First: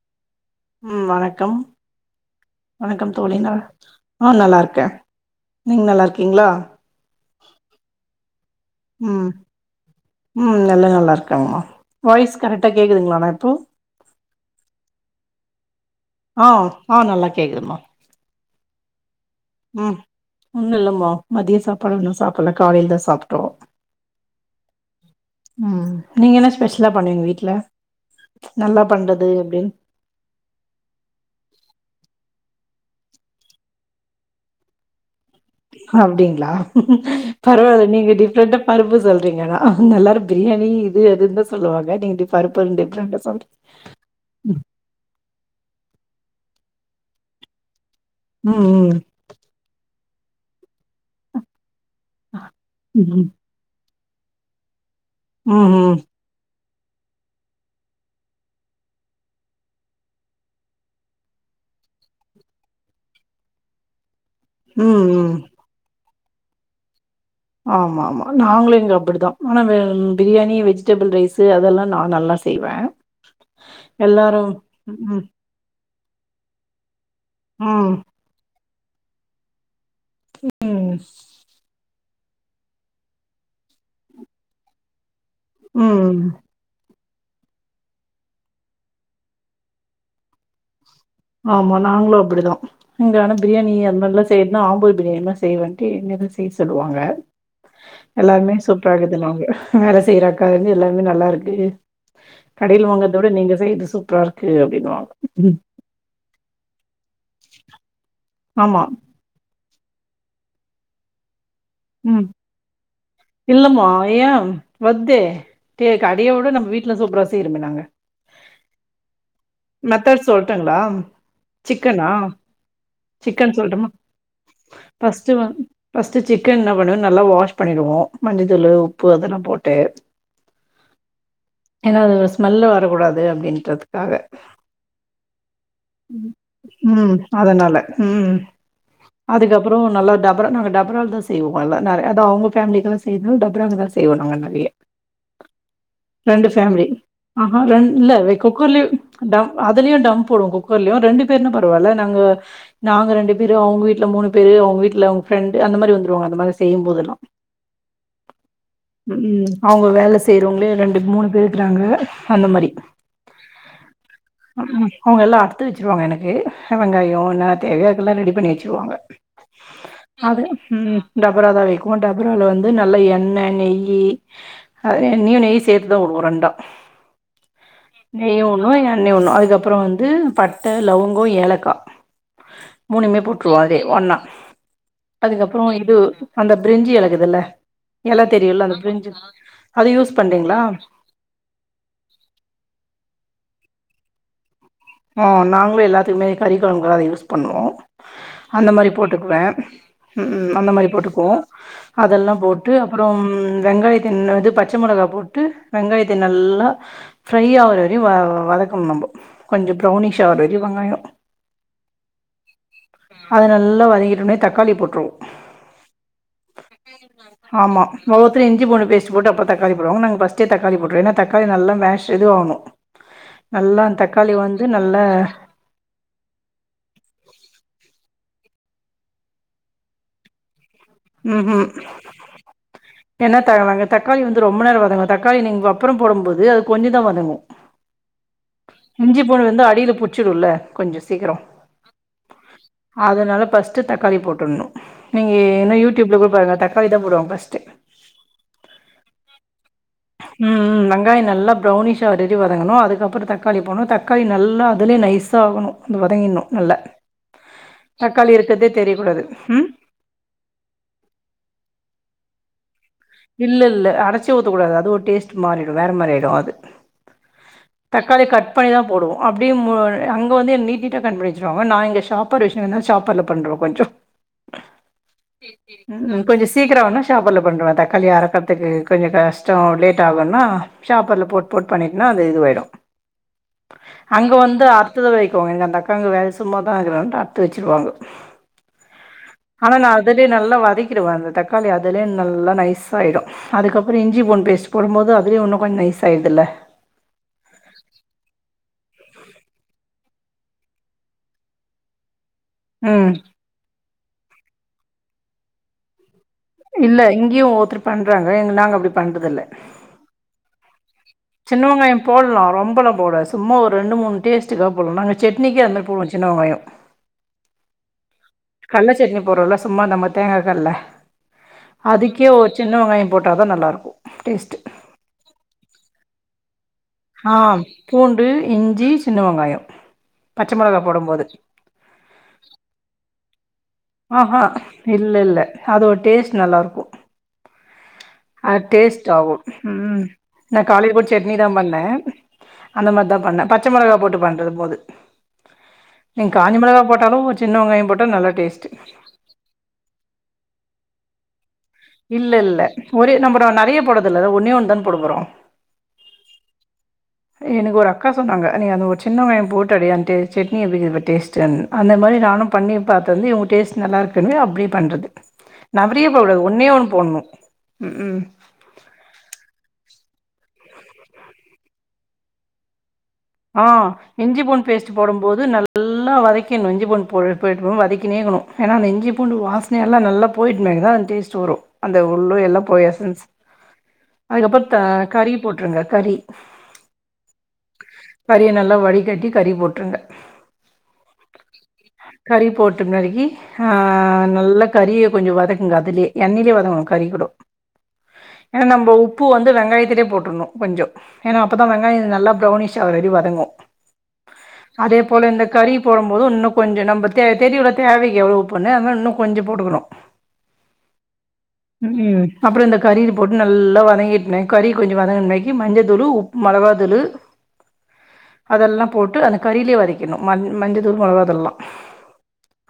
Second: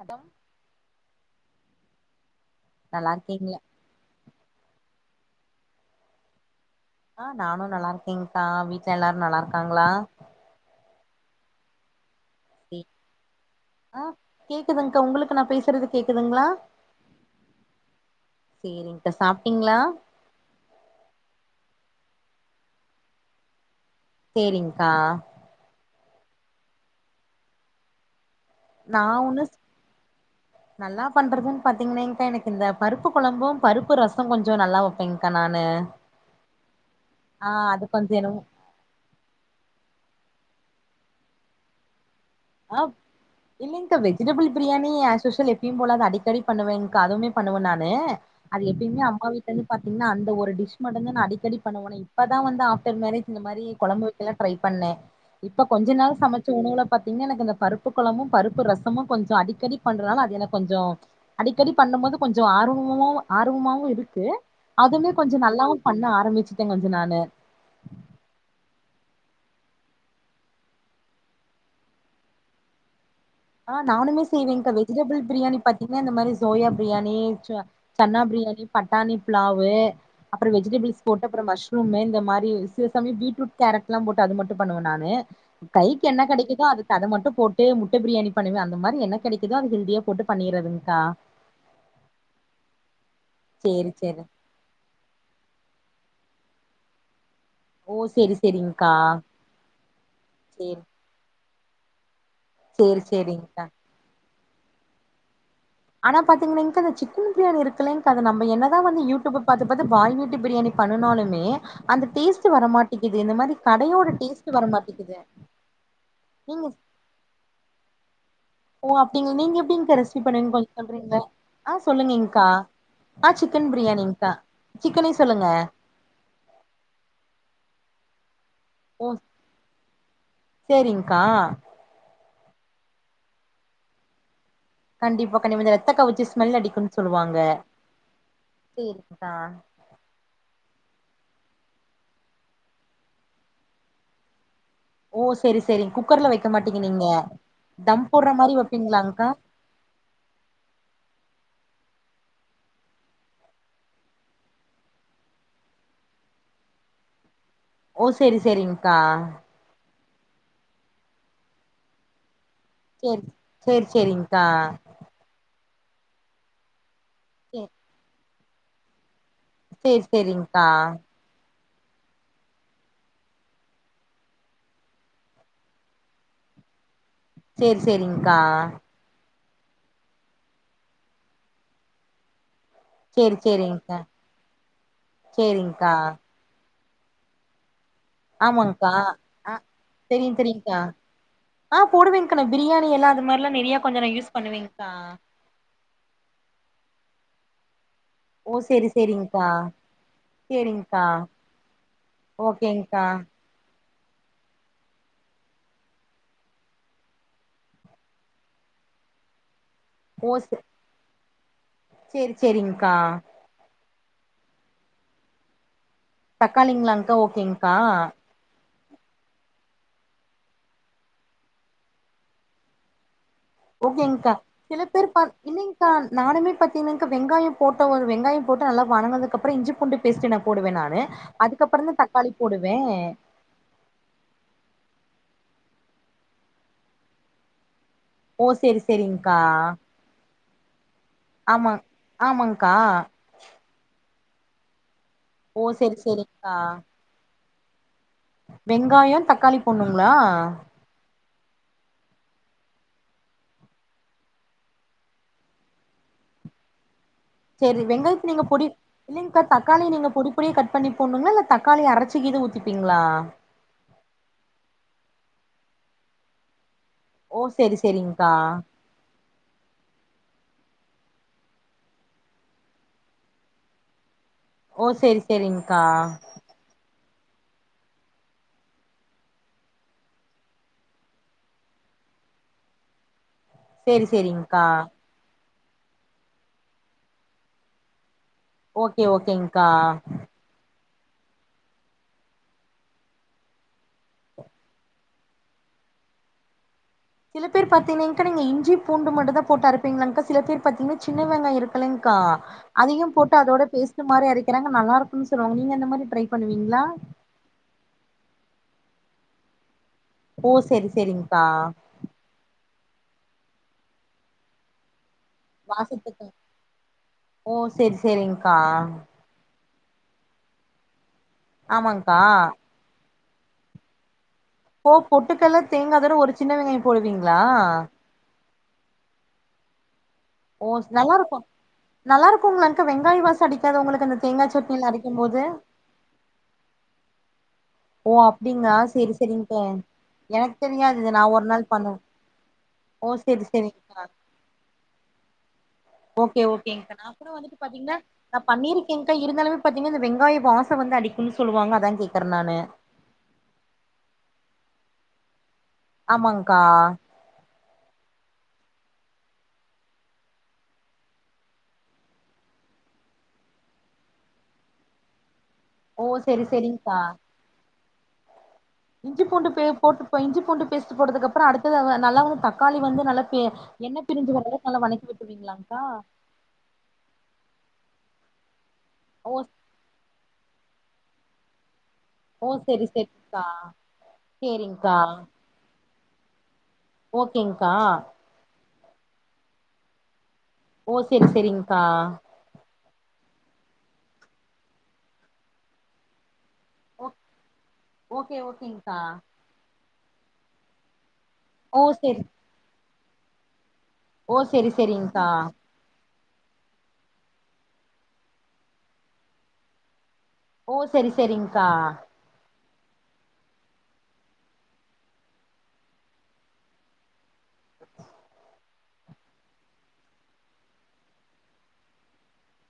அடம் ம் வணக்கம் நல்லா வணக்கம் தோழி நா இருக்கீங்களா ஆ நல்லாருக்கே நீங்க நல்லாருக்கீங்களா ஆ நானு நல்லாருக்கேங்க்கா வீட்ல எல்லாரு ம் நல்லாருக்காங்களா ம் எல்ல நல்லாருக்காங்கம்மா வாய்ஸ் கரெக்டா சே கேக்குதுங்களா நா இப்போ ஆ கேக்குதுங்க்கா உங்களுக்கு நா பேசுறது கேக்குதுங்களா ஆ ஆ நல்லா கேக்குதுமா சேரிங்க்கா சாப்ட்டீங்களா இன்னு இல்லம்மா மதிய சாப்பாடு ஒன்னு சாப்பில்ல காலைலதா சாப்ட்டோ சேரி்ங்க்கா ம் நீங்க என்ன ஸ்பெஷலா பண்ணுவீங்க வீட்ல நல்லா நான் பண்றது ஒண்ணு அப்டின் நல்லா பண்றதுன் பாத்தீங்கன்னாக்கா எனக்கு இந்த பருப்பு கொழம்பு பருப்பு ரச கொஞ்ச நல்லா வெப் ப்பேங்க்கா நானு அப்டிங்களா ஆ அது பரவால்ல நீங்க கொஞ்சோ என்னமோ டிஃப்ரெண்டா பருப்பு சொல்றீங்க ஆனா எல்லாரு பிரியாணி இது அதுன்னதா சொல்லுவாங்க நீங்க பருப்பு டிஃப்ரெண்ட்டா சொல்றீங்க இல்லிங்கா வெஜிடபிள் பிரியாணி அசிஷ்வல் எப்பயும் போலதா அடிக்கடி பண்ணுவேங்கா அதுவுமே பண்ணுவே நானு அது ம் எப்பயுமே அம்மா வீட்டுலருந்து பாத்தீங்கன்னா அந்த ஒரு டிஷ் மட்டும்தா நா அடிக்கடி பண்ணுவனே இப்பதா வந்து ஆஃப்டர் ம் ம் மேரேஜ் இந்த மாரி கொழம்பு வக்கலா ட்ரை பண்ணே இப்ப ம் கொஞ்ச ம் நாள் சமச்ச உணவுல பாத் தீங்கன்னா எனக்கு இந்த பருப்பு கொழம்பு பருப்பு ரசமு கொஞ்ச அடிக்கடி பண்றதுனால அது எனக்கு கொஞ்ச அடிக்கடி பண்ணும் போது கொஞ்ச ஆர்வமா ஆர்வமாவு இருக்கு ம் அதுமே ம் கொஞ்ச நல்லாவு பண்ண ஆரம்பிச்சுட்டே கொஞ்ச நானு ஆமாமா நாங்களு இங்க அப்டிதா ஆனா பிரியாணி வெஜிடபிள் ரைஸு அதெல்லா நா நல்லா செய்வே ஆ நானுமே செய்வேங்கா வெஜிடபிள் ம், பிரியாணி பாத்தீங்கன்னா இந்த மாரி சோயா பிரியாணி சோ ம், சன்னா பிரியாணி பட்டாணி ப்லாவு அப்ற ம், வெஜிடபிள்ஸ் போட்டு அப்புற மஷ் ரூமு இந்த மாரி சில சமய பீட்ரூட் கேரட்ல்லா போட்டு அது மட்டு பண்ணுவே நானு கைக்கு ம். என்ன கெடைக்குதோ அது அத மட்டு போட்டு முட்ட பிரியாணி பண்ணுவே அந்த மாரி என்ன கெடைக்குதோ அது ஹெல்தியா போட்டு பண்ணிறதுங்கா ஆமா நாங்களு அப்டிதா இங்க ஆனா பிரியாணி சேரி சேரி அதுமாரி செய்ய நா ஆம்பூல் பிரியாணி மாரி செய்வேண்டு என்னதா செய்ய சொல்லுவாங்க ஓ சேரி எல்லாருமே சேரிங்க்கா சூப்பராகுதுனுவாங்க வேலை செய்ற அக்காலந்து சேரி எல்லாருமே நல்லா இருக்கு கடைல சேரி வாங்கத விட நீங்க சேரிங்க்கா செய்றது சூப்ராக்கு அப்டின்னுவாங்க ம் ஆனா பாத்தீங்கன்னாங்க இந்த சிக்கன் பிரியாணி இருக்குலேங்கா அது நம்ம என்னதா ஆமா. வந்து யூடியூப் பாத்து பாத்து பாய் வீட்டு பிரியாணி பண்ணுனாலுமே அந்த ம். டேஸ்ட் வர மாட்டேக்கிது இந்த மாரி இல்லம்மா, கடையோட ஏன் டேஸ்ட் வர மாட்டேக்கிது வருதே! டே கடையோட நம்ப வீட்ல சூப்ரா செய்ரோமே நாங்க ஓ அப்டி நீங்க எப்படிங்கா ரெஸிபி மெத்தட் பண்ணுவீங்கு கொஞ்ச சொல்லட்டுங்களா? சொல்றீங்ளா ஆ சிக்கனா? சொல்லுங்கங்கா ஆ சிக்கன் பிரியாணிங்கா சிக்கனே சொல்லுங்க ஃபஸ்ட் சிக்கன் என்னா பண்ணுவ நல்லா வாஷ் பண்ணிடுவோ மஞ்ச தூளு உப் பு ஓ அதெல்லா போட்டு சேரிங்க்கா ஏன்னா அது ஒரு ஸ்மெல்லு வரக்கூடாது அப்டின்றதுக்காக கண்டிப்பா கண்டிப்பா இந்த ரத்த கவுச்சி ஸ்மெல் ம் அதுனால ம் சேரி அதுக்கப்புற நல்லா டபரா நாங்க டப ரால்தா செய்வோ நல்லா நெறைய அதோ அவங்க ஃபேமிலிக்கெல்லா செய்றனால டபராலதா செய்வோ நாங்க நெறைய ஓ சேரி சேரி குக்கர்ல வைக்க ரெண்டு மாட்டீங்க ஃபேமிலி நீங்க ஆ ரெ தம் இல்ல போடுற மாரி குக்கர்லே வைப்பீங்களாங்க்கா அதுலயு டம்ப் போடுவோ குக்கர்லயு ரெண்டு பேருன்னா பரவால்ல நாங்க நாங்க ரெண்டு பேரு அவுங்க வீட்ல மூணு பேரு அவுங்க வீட்ல அவுங்க ஃப்ரெண்டு அந்த மாரி வந்துருவாங்க அந்த மாரி செய்யும் போதெல்லா ஓ சேரி சேரிங்க்கா அவுங்க வேல செய்றவுங்களே ரெண்டு மூணு பேர் இருக்கிறாங்க அந்த மாரி சேரி சேரி சேரி்ங்கா அவுங்க எல்லாம் அருத்து வச்சுருவாங்க எனக்கு சின்ன வெங்காயம் என்ன சேரி தேவயோ அதுல்லா ரெடி பண்ணி வச்சுருவாங்க சேரி அது சேரிங்க்கா ம் டபரா தான் வைக்கும் டபரால வந்து நல்ல எண்ணெய் நெய்யி அது எண்ணயும் நெய்யும் சேத்துதா வுடுவோம் ரெண்டா சேரி சேரிங்க்கா நெயும் உடும் நண்ணி ஒணும் அதுக்கப்றம் வந்து பட்ட லவங்கம் ஏலக்கா மூணுமே சேரி போட்டுருவோம் அதே சேரிங்க்கா ஒன்னா அதுக்கப்றம் சேரிங்க்கா இது அந்த பிரெஞ்சி எல இக்குதுல்ல எல தெரியுல அந்த ஆமாங்க்கா பிரிஞ்சு ஆ அது யூஸ் தெரியு பண்றீங்ளா தெரியுங்க்கா ஆ போடுவேங்கா பிரியாணி எல்லா அது மாரில்லா நறைய கொஞ்ச நா யூஸ் பண்ணுவேங்க்கா ஆ நாங்களும் எல்லாத்துக்குமாரே கறி கொழம்புகலா அத யூஸ் பண்ணுவோ ஓ அந்த சேரி மாரி போட்டுக்குவே சேரிங்க்கா ம் உ அந்த மாரி சேரிங்க்கா போட்டுக்குவோ அதெல்லாம் போட்டு ஓகேங்க்கா அப்றம் வெங்காய என்னது பச்ச மொளகா போட்டு வெங்காயத்த நல்லா ஃப்ரை ஆகற வரயு வதக்கனு நம்ம கொஞ்ச ப்ரௌனிஷ் ஓ ஆற சே வர வெங்காயம் சேரி சேரிங்கா அத நல்லா வதக்கிட்டோன தக்காளி போட்டுருவோ தக்காளிங்களாங்க்கா ஓகேங்க்கா ஆமா இஞ்சி பூண்டு பேஸ்ட் போட்டு அப்பற தக்காளி போடுவங்க நாங்க ஃபஸ்டே தக்காளி போட்ருவே ஏனா தக்காளி நல்லா மேஷ் எது ஆகனும் நல்லா அந்த தக்காளி வந்து நல்ல இல்லேங்கா நானுமே பாத்தீங்கன்னா வெங்காயம் போட்ட வெங்காயம் போட்டு நல்லா வதங்குனதுக்கப்றம் இஞ்சி பூண்டு பேஸ்ட் நா போடுவேன் நானு அதுக்கப்ற தா தக்காளி போடுவே என்னத வாங்கது தக்காளி வந்து ரொம்ப நேரம் வதங்க தக்காளி நீங்க அப்றம் போடும் போது அது கொஞ்ச தா வதங்கும் ஓ செரி இஞ்சி செரிங்க்கா பூண்டு வந்து அடியில புச்சுடுல்ல கொஞ்ச சீக்கர ஆமா ஆமாங்க்கா அதுனால பஸ் தக்காளி போட்ருணு நீங்க ஓ இன்னு செரி யூடியூப்ல கூட செரிங்க்கா பாருங்க தக்காளி தா போடுவாங்க ஃபஸ்ட் வெங்காயோ தக்காளி போட்ணுங்களா ம் ம் வெங்காய் நல்லா ப்ரௌனிஷ் வடி வதங்கணும் அதுக்கப்றம் தக்காளி போனும் தக்காளி நல்லா அதுலே நைசா ஆகணும் வதங்கிணு நல்ல [unintelligible] சரி வெங்காயத்து நீங்க புடி இல்லிங்கக்கா ம் தக்காளி நீங்க புடி அப்டியே கட் பண்ணி போணுங்களா இல்ல தக்காளி அரைச்சுது ஊத்திபிங்களா இல்ல இல்ல அரச்ச ஊத்தக்கூடாது அது ஒரு டேஸ்ட் மாறிவிடும் வேறு மாரிகிடும் அது ஓ செரி தக்காளிய செரிங்க்கா கட் பண்ணி தா போ அப்டியு அங்க நீட்ட கட் பண்ணி வச்சடுவாங்க நா இங்க ஷாப்பர் வச்சுங்கன்னா ஷாப்பர்ல பண்ணுற கொஞ்ச ஓ செரி செரிங்க்கா உ கொஞ்ச சீக்கர வேணும்னா ஷாப்பர்ல பண்வேன் த கல்யா அறக்கறதுக்கு கொஞ்ச கஷ்டம் லேட் ஆகும்ன்னா ஷாப்பர்ல போட்டு போட் பண்ணிட்டுனா அது இதுவாயிடும் செரி [unintelligible] அங்க வந்து செரிங்க்கா அர்த்துதான் வைக்குவோங்க எங்க அக்கா அங்க வேல சும்மாாதா இருக்கறட்டு அத்து வச்சுருவாங்க ஓகே ஓகேங்கா ஆனா நான் அதுலயே நல்லா வதக்கிடுவேன் அந்த தக்காளி அததுலய நல்லா நைஸ் சயிடும் அதுக்கு அப்றம் இஞ்சி பூன் பேஸ்ட் போடும்போது அது கொஞ்சம் நைஸ் ஆகிடுதில்ல சில பேர் பாத்தீங்கன்கா நீங்க இஞ்சி பூண்டு மட்டும் தா போட்டா அ இருப்பீங்கள்கா சில பேர் பாத்தீங்கன்னா சின்ன வெங்காய இருக்கலங்க்கா அதயு ம். போட்டு அதோட பேஸ்ட் மாதி அக்கிறாங்க நல்லா இருக்கும்ன்னு சொல்லாங்க நீங்க இந்த மாரி பண்ணுவீங்களா இல்ல இங்கயும் ஒவ்வோருத்தரு பண்றாங்க எங்க நாங்க அப்டி பண்றது இல்ல ஓ சரி சரிங்க சின்ன வெங்காயம் போடலாம் ரொம்பலாம் போட சும்மா ஒரு ரெண்டு மூணு டேஸ்டு்க போலாம் நா சட்னிக்கு அந்த பூ வாசத்துக்கு சின்ன வெங்காயோ ஓ செரி செரிங் கல்ல சட்னி போறோல்ல சும்மா நம்ம தேங்கா கல்ல ஆமாங்க்கா அதுக்கே ஒரு சின் சின்ன வெங்காயோபோட்டா தா நல்லாயிருக்கு டேஸ்ட்டு ஒ பொட்டுக்கல்ல தேங்காதன ஒருச் சின்ன வெங்காய போடுவீங் ஆம் பூண்டு இஞ்சி சின்ன வெங்காயோ ஓஸ் நல்லா இருக்கு நல்லா இருக்கு மில்லங்கா வெங்காயா வாசோ அடிக்காதா உங்களுக்கு அந்த ஆஹா தேங்கா சட்னில அரைக்கும் இல்ல இல்ல போது அது ஒரு டேஸ்ட் நல்லா இருக்கு ஓ அப்டிங்ளா அடேஸ்ட் செரி ஆவோ செரிங்க்கா எனக்கு நா காலைல தெரியாது கூட இது நா சட்னி ஒரு தா நாள் பண்ண பண்ணுவ அந்த ஓ மாரிதா செரி பண்ண பச்சை மிளகா செரிங்க்கா போட்டு பண்றது போது நீங்க ஓகே காஞ்ச மிளகா ஓகேங்க்கா போட்டாலு சின்ன வெங்காயு போட்டா நல்ல டேஸ்டு ஏன்ட இருந்தாலுமே பாத்தீங் இந்த வெங்காயம் வாசம் வந்து அடிக்குன் சொல்லுவாங்க அத இல்லல்ல ஒரே நம்ரோ நறைய போடதில்லல ஒன்னே ஒண்ணு தான போட போறோ ஆமாங்கா எனக்கு ஒரு அக்கா சொன்னாங்க நீ அந்த ஒரு சின்ன வெங்காயே போட்ட அடிய டேஸ்ட் சட்னி எப்டிக்கிது பார் டேஸ்ட் அந்த மாரி நானும் பண்ணி பாத்ததி இவங் டேஸ்ட் நல்லா இருக்குனவே அப்டியே பண்றது ஓ நவ்ரியே போடகுடாத் செரி ஒன்னே ஒண் செரிங்க்கா போட்ணு இஞ்சி பூண்டு பே போட்டு இஞ்சி பூண்டு பேஸ்ட் போட்டதுக் அப்ரோ அடுத்தது நல்லா வந்து தக்காளி வந்து நல்லா பே ஆ எண்ணெ பிரிஞ்சு இஞ்சி வர பூண்டு அளவுக்கு நல்லா பேஸ்ட் வணக்கி போடும் போது விட்டுருவீங்களாங்க்கா நல்லா வதக் இஞ்சி பூண்டு போயி போயிட் வதக்கினோகினு ஏனா அந்த இஞ்சி ஓ பூண்டு வாசனையெல்லா நல்லாப் போயிட்னேதா அந் டேஸ்ட் வரும் அந்த உள்ளு ஓ செரி எல்லாபோயி எசன்ஸ் செரிங்க்கா அதுக் அப்புரோ சேரிங்க்கா கறி போட்டுருங்க கறி ஓகேங்கா கறிய நல்லா வடிகட்டி கறி போட்ருங்க ஓ செரி செரிங்கா கறி போட்டுங்கறிக்கி ஆ நல்லா கறிய கொஞ்சோ வதக்குங்க அதுலயே எண்ணெயிலயே வதங்கணு கறி ஓ கூடோ ஓகே ஏனா நம்ம ஓகேங்க்கா உப்பு வந்து வெங்காயத்திலே போட்டுட்ணு கொஞ்ஜோ ஏனா அப்பதா ஓ வெங்காயோ செரி நல்லா பௌனிஷ் ஆவர வரி வதங்கு ஓ செரி அதே போல செரிங்க்கா இந்த கறி போடும் போதும் இன்னு கொஞ்ச நம்ம தெ தெரியு இல்ல தேவைக்கு எவ்ளோ உப்புன்னு அது மரி இன்னு கொஞ்ச போடுக்கணு ஓ செரி செரி்ங்கா அப்புற இந்த கறில போட்டு நல்லா வதங்கிட்னே கறி கொஞ்ச வதங்கினேக்கி மஞ்ச தூளு உப்பு மௌவா தூளு அதெல்லா போட்டு அந்த கறிலயே வதக்கிட்னு ம மஞ்ச தூள் மொளவா தூள்ளா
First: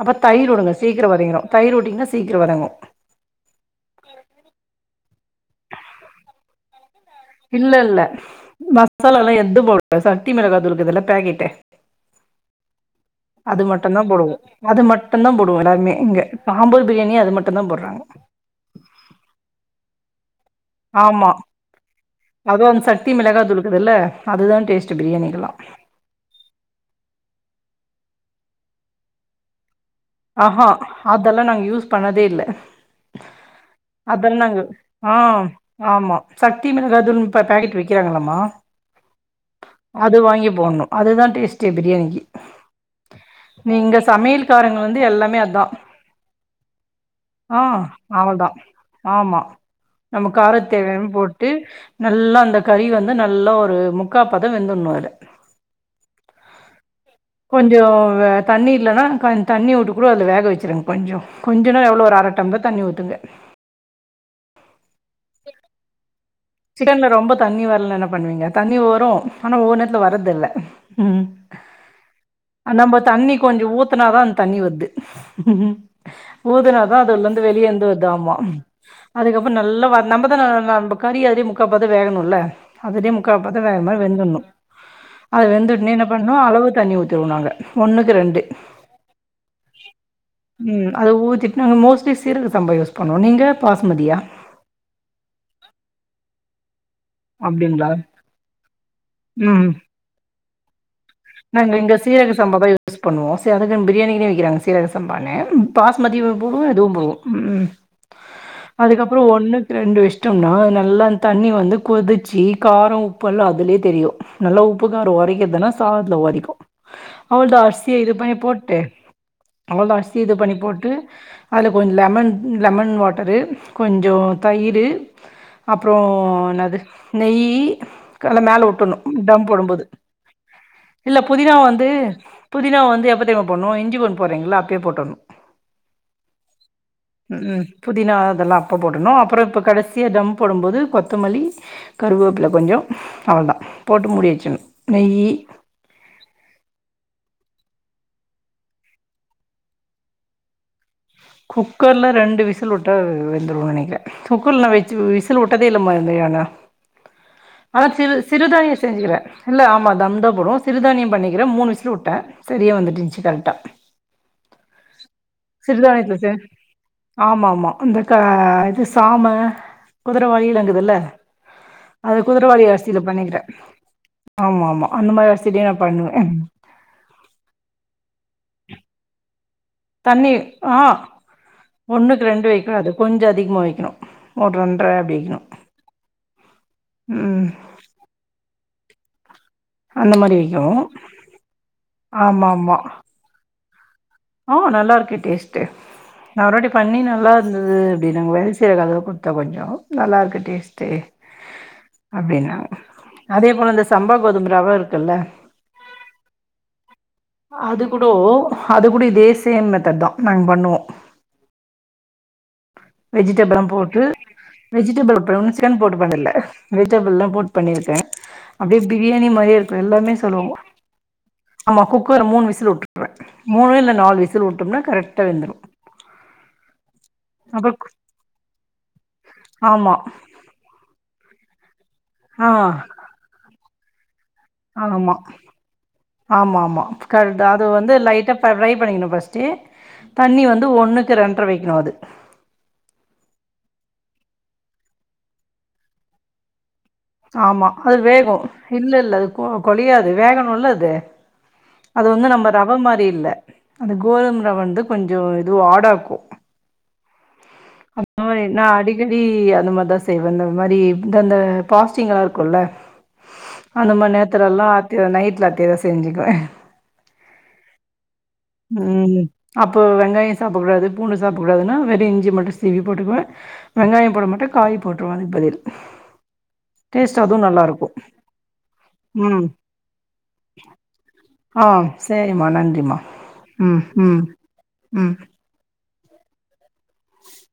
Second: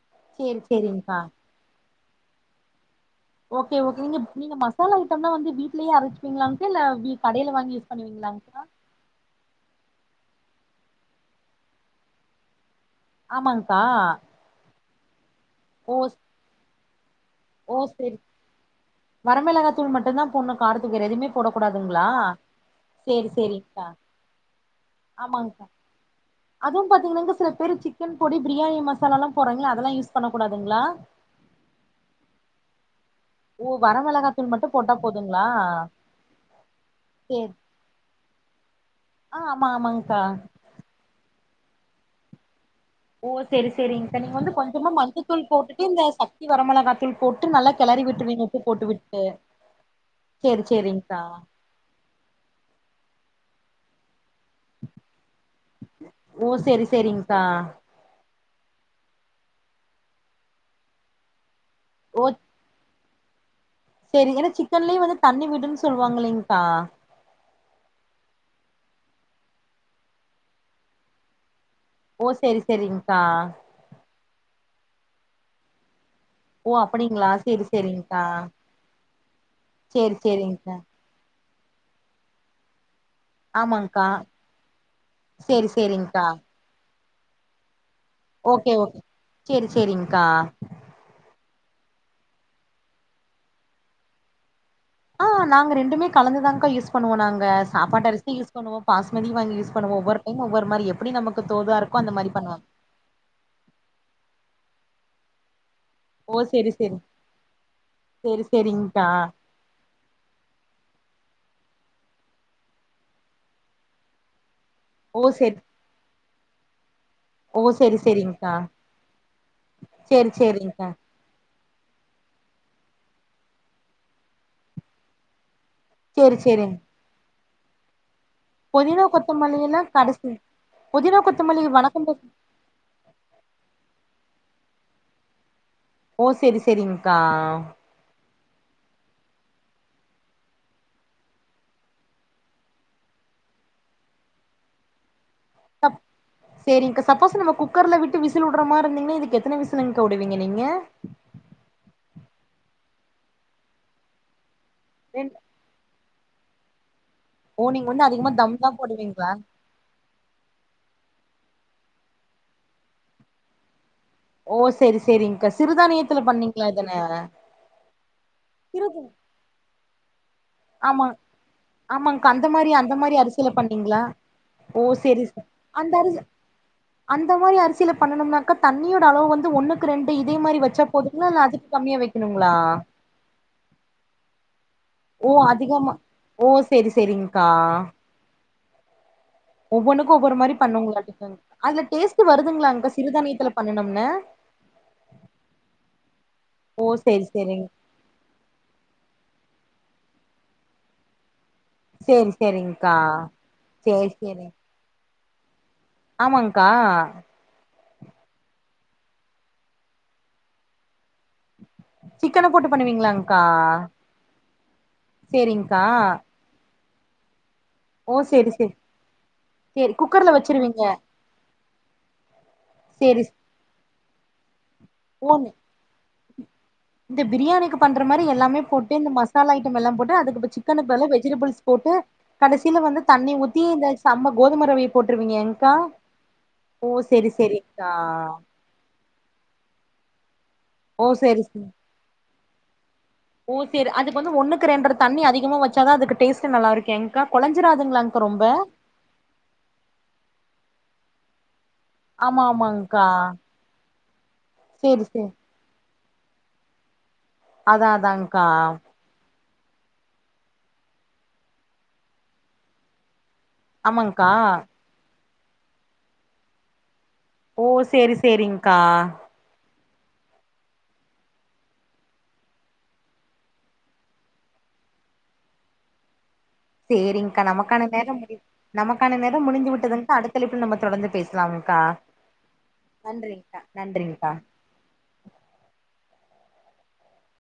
அப்ப தயிர் சேரி வுடுங்க சீக்ர சேரிங்க்கா வதங்கிறோ தயிர்வுட்டீங்னா சீக்கிர வதங்கு ஓகே ஓகே நீங்க நீங்க மசால ஐட்டம்லா வந்து வீட்லயே அரைச்சுப்பீங்ளாங்கா கடைல வாங்கி யூஸ் பண்ணுவீங்ளாங்கா மசாலாலா எந்த போடு சக்தி மிளகாதூள்கீது இல்ல பாக்கெட் அது ஆமாங்க்கா மட்டும்தா போடுவோ அது மட்டும்தா போடுவோ எல்லாருமே ஓ இங்க ஆம்பூர் பிரியாணி அது மட் ஓ சேரி வரமிளகாதூள் மட்டு தா போட்னு காரதுக் ஆமா அதும் அந்த சக்தி சேரி மிளகா சேரிங்க்கா தூள்குதுல்ல அதுதா டேஸ்ட் பிரியாணிக்கல்லா அதுவு பாத்தீங்கன்னாங்க சில பேர் சிக்கன் பொடி பிரியாணி மசாலலா போறாங்க அதெல்லா யூஸ் பண்ணக் ஆஹ கூடாதுங்களா அதெல்லா நாங்க யூஸ் பண்ணதே இல்ல உப அதெல்லா நாங்க ஆ ஆமா சக்தி மிகாதூள் சேரி பாக்கெட் விக்கிறாங்ள்ளம்மா ஆ ஆமா அது ஆமாங்க்கா வாங்கி போட்ணு அதுதா டேஸ்டே பிரியாணிக்கி ஓ சேரி சேரிங்க்கா நீங்க வந்து கொஞ்சோ மி எல்லாமே மஞ்சத்தூள் அதா போட்டு இந்த சக்தி வரமிளகா தூள் போட்டு ஆ நல்லா கெளறி விட்டுவீங்க அவளதா உப்பே போட்டு விட்டு ஆமா நம்ம கார சேரி தேவையாத் சேரிங்க்கா போட்டு நல்லா அந்த கறி வந்து நல்லா ஒரு மு முக்காப்பாதோ வெந்துண்ணு அத ஓ சேரி சேரிங்க்கா கொஞ்சோ வ தண்ணி இல்லனா கொஞ் தண்ணி உட்டு கூட அதில வேக வச்சுருங்க கொஞ்சோ கொஞ்சோனா எவ்ளோ ஒரு அரட்டப்ளர் தண்ணி ஊத்துங்க சேரிங்க ஏன்னா சிக்கன்லயு வந்து தண்ணி விடுன்னு சொல்லுவாங்க இல்லீங்க்கா வீட்ல ரொம்ப தண்ணி வரலனா என்ன பண்ணுவீங்க தண்ணி வரு ஆனா ஒவ்வொர் நேரத்துல வரது இல்ல ம் ஓ சேரி நம்ப சேரிங்க்கா தண்ணி கொஞ்சோ ஊத்தனாதா அந்த தண்ணி வராது ஓ ஊதுனாதா அது உள்ள அப்டிங்களா இருந்து சேரி வெளியேந்து சேரிங்க்கா ஆமா அதுக்கப்புறோ நல்லா வ சேரி நம்பதா ஆ சேரிங்க்கா நம்ப கறி அதுலே முக்கா பதோ வேகணுல்ல அதோடே முக்கால் பதோ வேவ்ற மாரி ஆமாங்க்கா வெந்துடணு அது சேரி வெந்துட்னே என்ன சேரிங்க்கா பண்ணு அளவு தண்ணி ஊச் த்துவோ நாங்க ஒன்னுக்கு ரெண்டு ஓகே ஓகே சேரி சேரிங்க்கா ம் அத ஊத்திட்டு நாங்க மோஸ்ட்லி சீரக சம்ப யூஸ் பண்ணுவோ நீங்க பாஸ்மதியா ஆ நாங்க ரெண்டுமே கலந்துதான்க்கா யூஸ் பண்ணுவோ நாங்க அப்டிங்களா சாப்பாடு அரிசியு யூஸ் பண்ணுவோ பாஸ்மதி வாங்கியு ம் யூஸ் பண்ணுவோ ஒவ்வரு டைம் ஒவ்வொரு மாரி எப்டி நமக்கு தோதா இரு இந்த சீரக சம்பா தா யூஸ் பண்ணுவோ சேர் அதுக்குன் பிரியாணிக்குனே வைக்கறாங்க சீரக சம்பானு பாஸ் மதியு ஓ போடுவோ சேரி இதுவு சேரி போடு ம் ம் சேரி சேரிங்க்கா அதுக்கப்புறோ ஒண்ணு ரெண்டு இஷ்டம்னா நல்லா தண்ணி வந்து கொதிச்சு காரம் உப்பல்லா அதுலே தெரியு நல்லா உப்புகாரோ‌ ஓ சேரி உரைக்கதுன்னா சாதத்துல உதைக்கு அவுள்தா ஓ அரிசிய சேரி இது பண்ணி சேரிங்க்கா போட்டு அவ்ளோதா அரிசி சேரி இது பண்ணி சேரிங்க்கா போட்டு அதுல கொஞ்சோ‌ லெமன் லெமன் வாட்டரு கொஞ்சோத‌ தயிரு அப்புறோ சேரி சேரிங் என்னது நெய்யி கல ஆ மேல உட்டணும் புதினா தம் கொத்தமல்லி எல்லா போடும்போது கடைசி இல்ல புதினா புதினாவ கொத்தமல்லி வந்து வணக்கம் பேச புதினாவ வந்து எப்ப தெர்மா போணு இஞ்சி பூண்டு போட்றீங்களா அப்பே போட்றணு ஓ சேரி சேரிங்க்கா ம் புதினா அதெல்லா அப்ப போடணு அப்புறோ இப்போ கடைசியா தம் போடும்போது கொத்தமல்லி கருவேப்பில் கொஞ்சோ அவ்ள் தா போட்டு மூடி வச்சணு நெய்யி தப் சேரிங்க்கா சப்போஸ் நம்ம குக்கர்ல விட்டு விசில் உடுற மார்ந்தீங்கன்னா இதுக்கு எத்தன விசிலுங்க்கா உடுவீங்க நீங்க குக்கர்ல ரெண்டு விசில் உட்டா வெந்துரு நனைக்கற குக்கர்ள்ல்லா வச்சு ரெண் விசில் உட்டதே இல்ல இது மாரி நாங்க ஓ ஆனா நீங்க வந்து சிறு அதிகமா தம் தா சிறுதானியோ செஞ்சுக்கிற போடுவீங்களா இல்ல ஆமா தம்தா போடுவோ சிறதானியோ பண்ணிக்கிற மூணு விசில் உட்ட சரியா வந்துட்டுந்துச்சு கரெக்டா ஓ செரி செரிங்க்கா சிறுதானியத்துல பண்ணீங்களா இதன ஆமாமா இந்த க இது சிறுது சாம குதிரவாளியில துல ஆமா அத ஆமாங்க்கா அந்த குதிரவாளி மாரி அந்த அரிசியில மாரி பண்ணிக்கிற அரிசில பண்ணீங்களா ஆமா ஓ ஆமா அந்த சேரி மாரி சே அரிசிலியு நா அந்த பண்ணுவ அரிசி அந்த மாரி அரிசியில பண்ணனும்னாக்கா தண்ணியோட அளவு வந்து ஒண்ணுக்கு ரெண்டு தண்ணி இதே மாரி ஆ வச்சா போதுங்களா இல்ல அதுக் ஒண்ணுக்கு ரெண்டு வைக்கூடாது கொஞ்சோ அதிகமா வைக்கணு ஒரு ரெண்ர அப்டி ஓ வைக்கனு அதிகமா ஓ சேரி சேரிங்க்கா ம் ஒவ்வொண்ணுக்கு அந்த ஒவ்வொரு மாரி வைக்கணு பண்ணுங்ளாட்க்டுங் அதுல டேஸ்ட்டு ஆமா ஆமா வருதுங்களாங்க சிறுதானியத்துல பண்ணனும்ன ஆ நல்லா இருக்கே டேஸ்ட்டு நா ஓருவாட்டி ஓ பண்ணி சேரி நல்லா சேரிங் இருந்தது அப்டின்னாங்க வேல செய்ரக்காகு குடுத்த கொஞ்சோ நல்லா இருக்கு டேஸ்ட்டு சேரி அப்டின்னாங்க சேரிங்க்கா அதே போல இந்த சேரி சம்பா சேரி கோதும ரவ இருக்குல்ல ஆமாங்க்கா அது கூடோ அது கூட இதே சேம் மெத்தட் தா நாங்க பண்ணுவோ சிக்கன போட்டு பண்ணுவீங்ளா வெஜிடபிளா போட்டு வெஜிடபிள் பிரௌன்ஸ்ன் சேரிங்க்கா போட்டு பண்ணல வெஜிடபிள்ல்லா போட்டு பண்ணி க ஓ சேரி சேரி அப்டியே பிரியாணி மாரியே இருக்கு சேரி எல்லாமே குக்கர்ல சொல்லுவோங்க வச்சிருவீங்க ஆமா குக்கர் மூணு விசில் உட்டுறவ சேரி மூணு இல்ல நாலு விசில் உட்டோம்னா கரெக்டா ஓ வெந்துரு இந்த அப்றோ பிரியாணிக்கு பண்ற மாரி எல்லாமே போட்டு இந்த மசாலா ஐட்டம் எல்லா ஆமா போட்டு அதுக்குபச்ச சிக்கனுக் பதிலா வெஜிடபிள்ஸ் போட்டு ஆ கடைசில வந்து தண்ணி ஊத்தி இந்த சம்ம கோதும ரவ்வைய போட்ருவீங்க கா ஆமாமா கரைட்டு அத வந்து லைட்டா ப ப்ரை பண்ணிக்கணு ஃபஸ்ட்டு தண்ணி வந்து ஓ ஒன்னுக்கு சேரி ரெண்ற சேரி வைக்கணு அது ஓ சர் அதுக்கு வந்து ஒன்னுக்கு ரெண்ற தண்ணி அதிகமா வச்சாதா அதுக்கு டேஸ்ட்டு நல்லா இருக்கேங் ஆமா அது வேகு இல்ல இல்ல அது கொ கொழியாது வேகனுல்ல அது அது உண்ம தா ஆமா பா ரவ மாரி ஆமாங்க்கா இல்ல அந்த கோதும ரவ வந்து சேரி கொஞ்சோ சேரி இதுவு ஆடாக்கு அதா அதாங்கா டி அந்த மாரிதா செய்வ இந்த மாரி இந்தந்த பாஸ்ட்ங் எல்லா இருக்குல்ல அந்த மாரி ஆமாங்க்கா நேரத்லல்லா அத்தி நைட்ல அத்தி செஞ்சுக்குவ ஓ சேரி சேரி்ங்கா ம் அப்போ வெங்காயோ சாப்டக்கூடாது பூண்டு சாப்டக்கூடாதுன்னா வெறு இஞ்சி மட்டு சிவி போட்டுக்குவ வெங்காயோ போடமாட்ட காய் போட்ருவ அதுக்கு பதில் டேஸ்ட் சேரிங்க்கா அதுவும் நமக்கான நல்லாருக்கும். நேரம் முடி நமக்கான நேரம் ம். முடிந்து விட்டதுங்க்கா அடுத்தழைப்ல நம்ம தொடர்ந்து பேச ஆ சேரிமா நன்றிமா நன்றிங்க்கா ம் ம் நன்றிங்க்கா ம்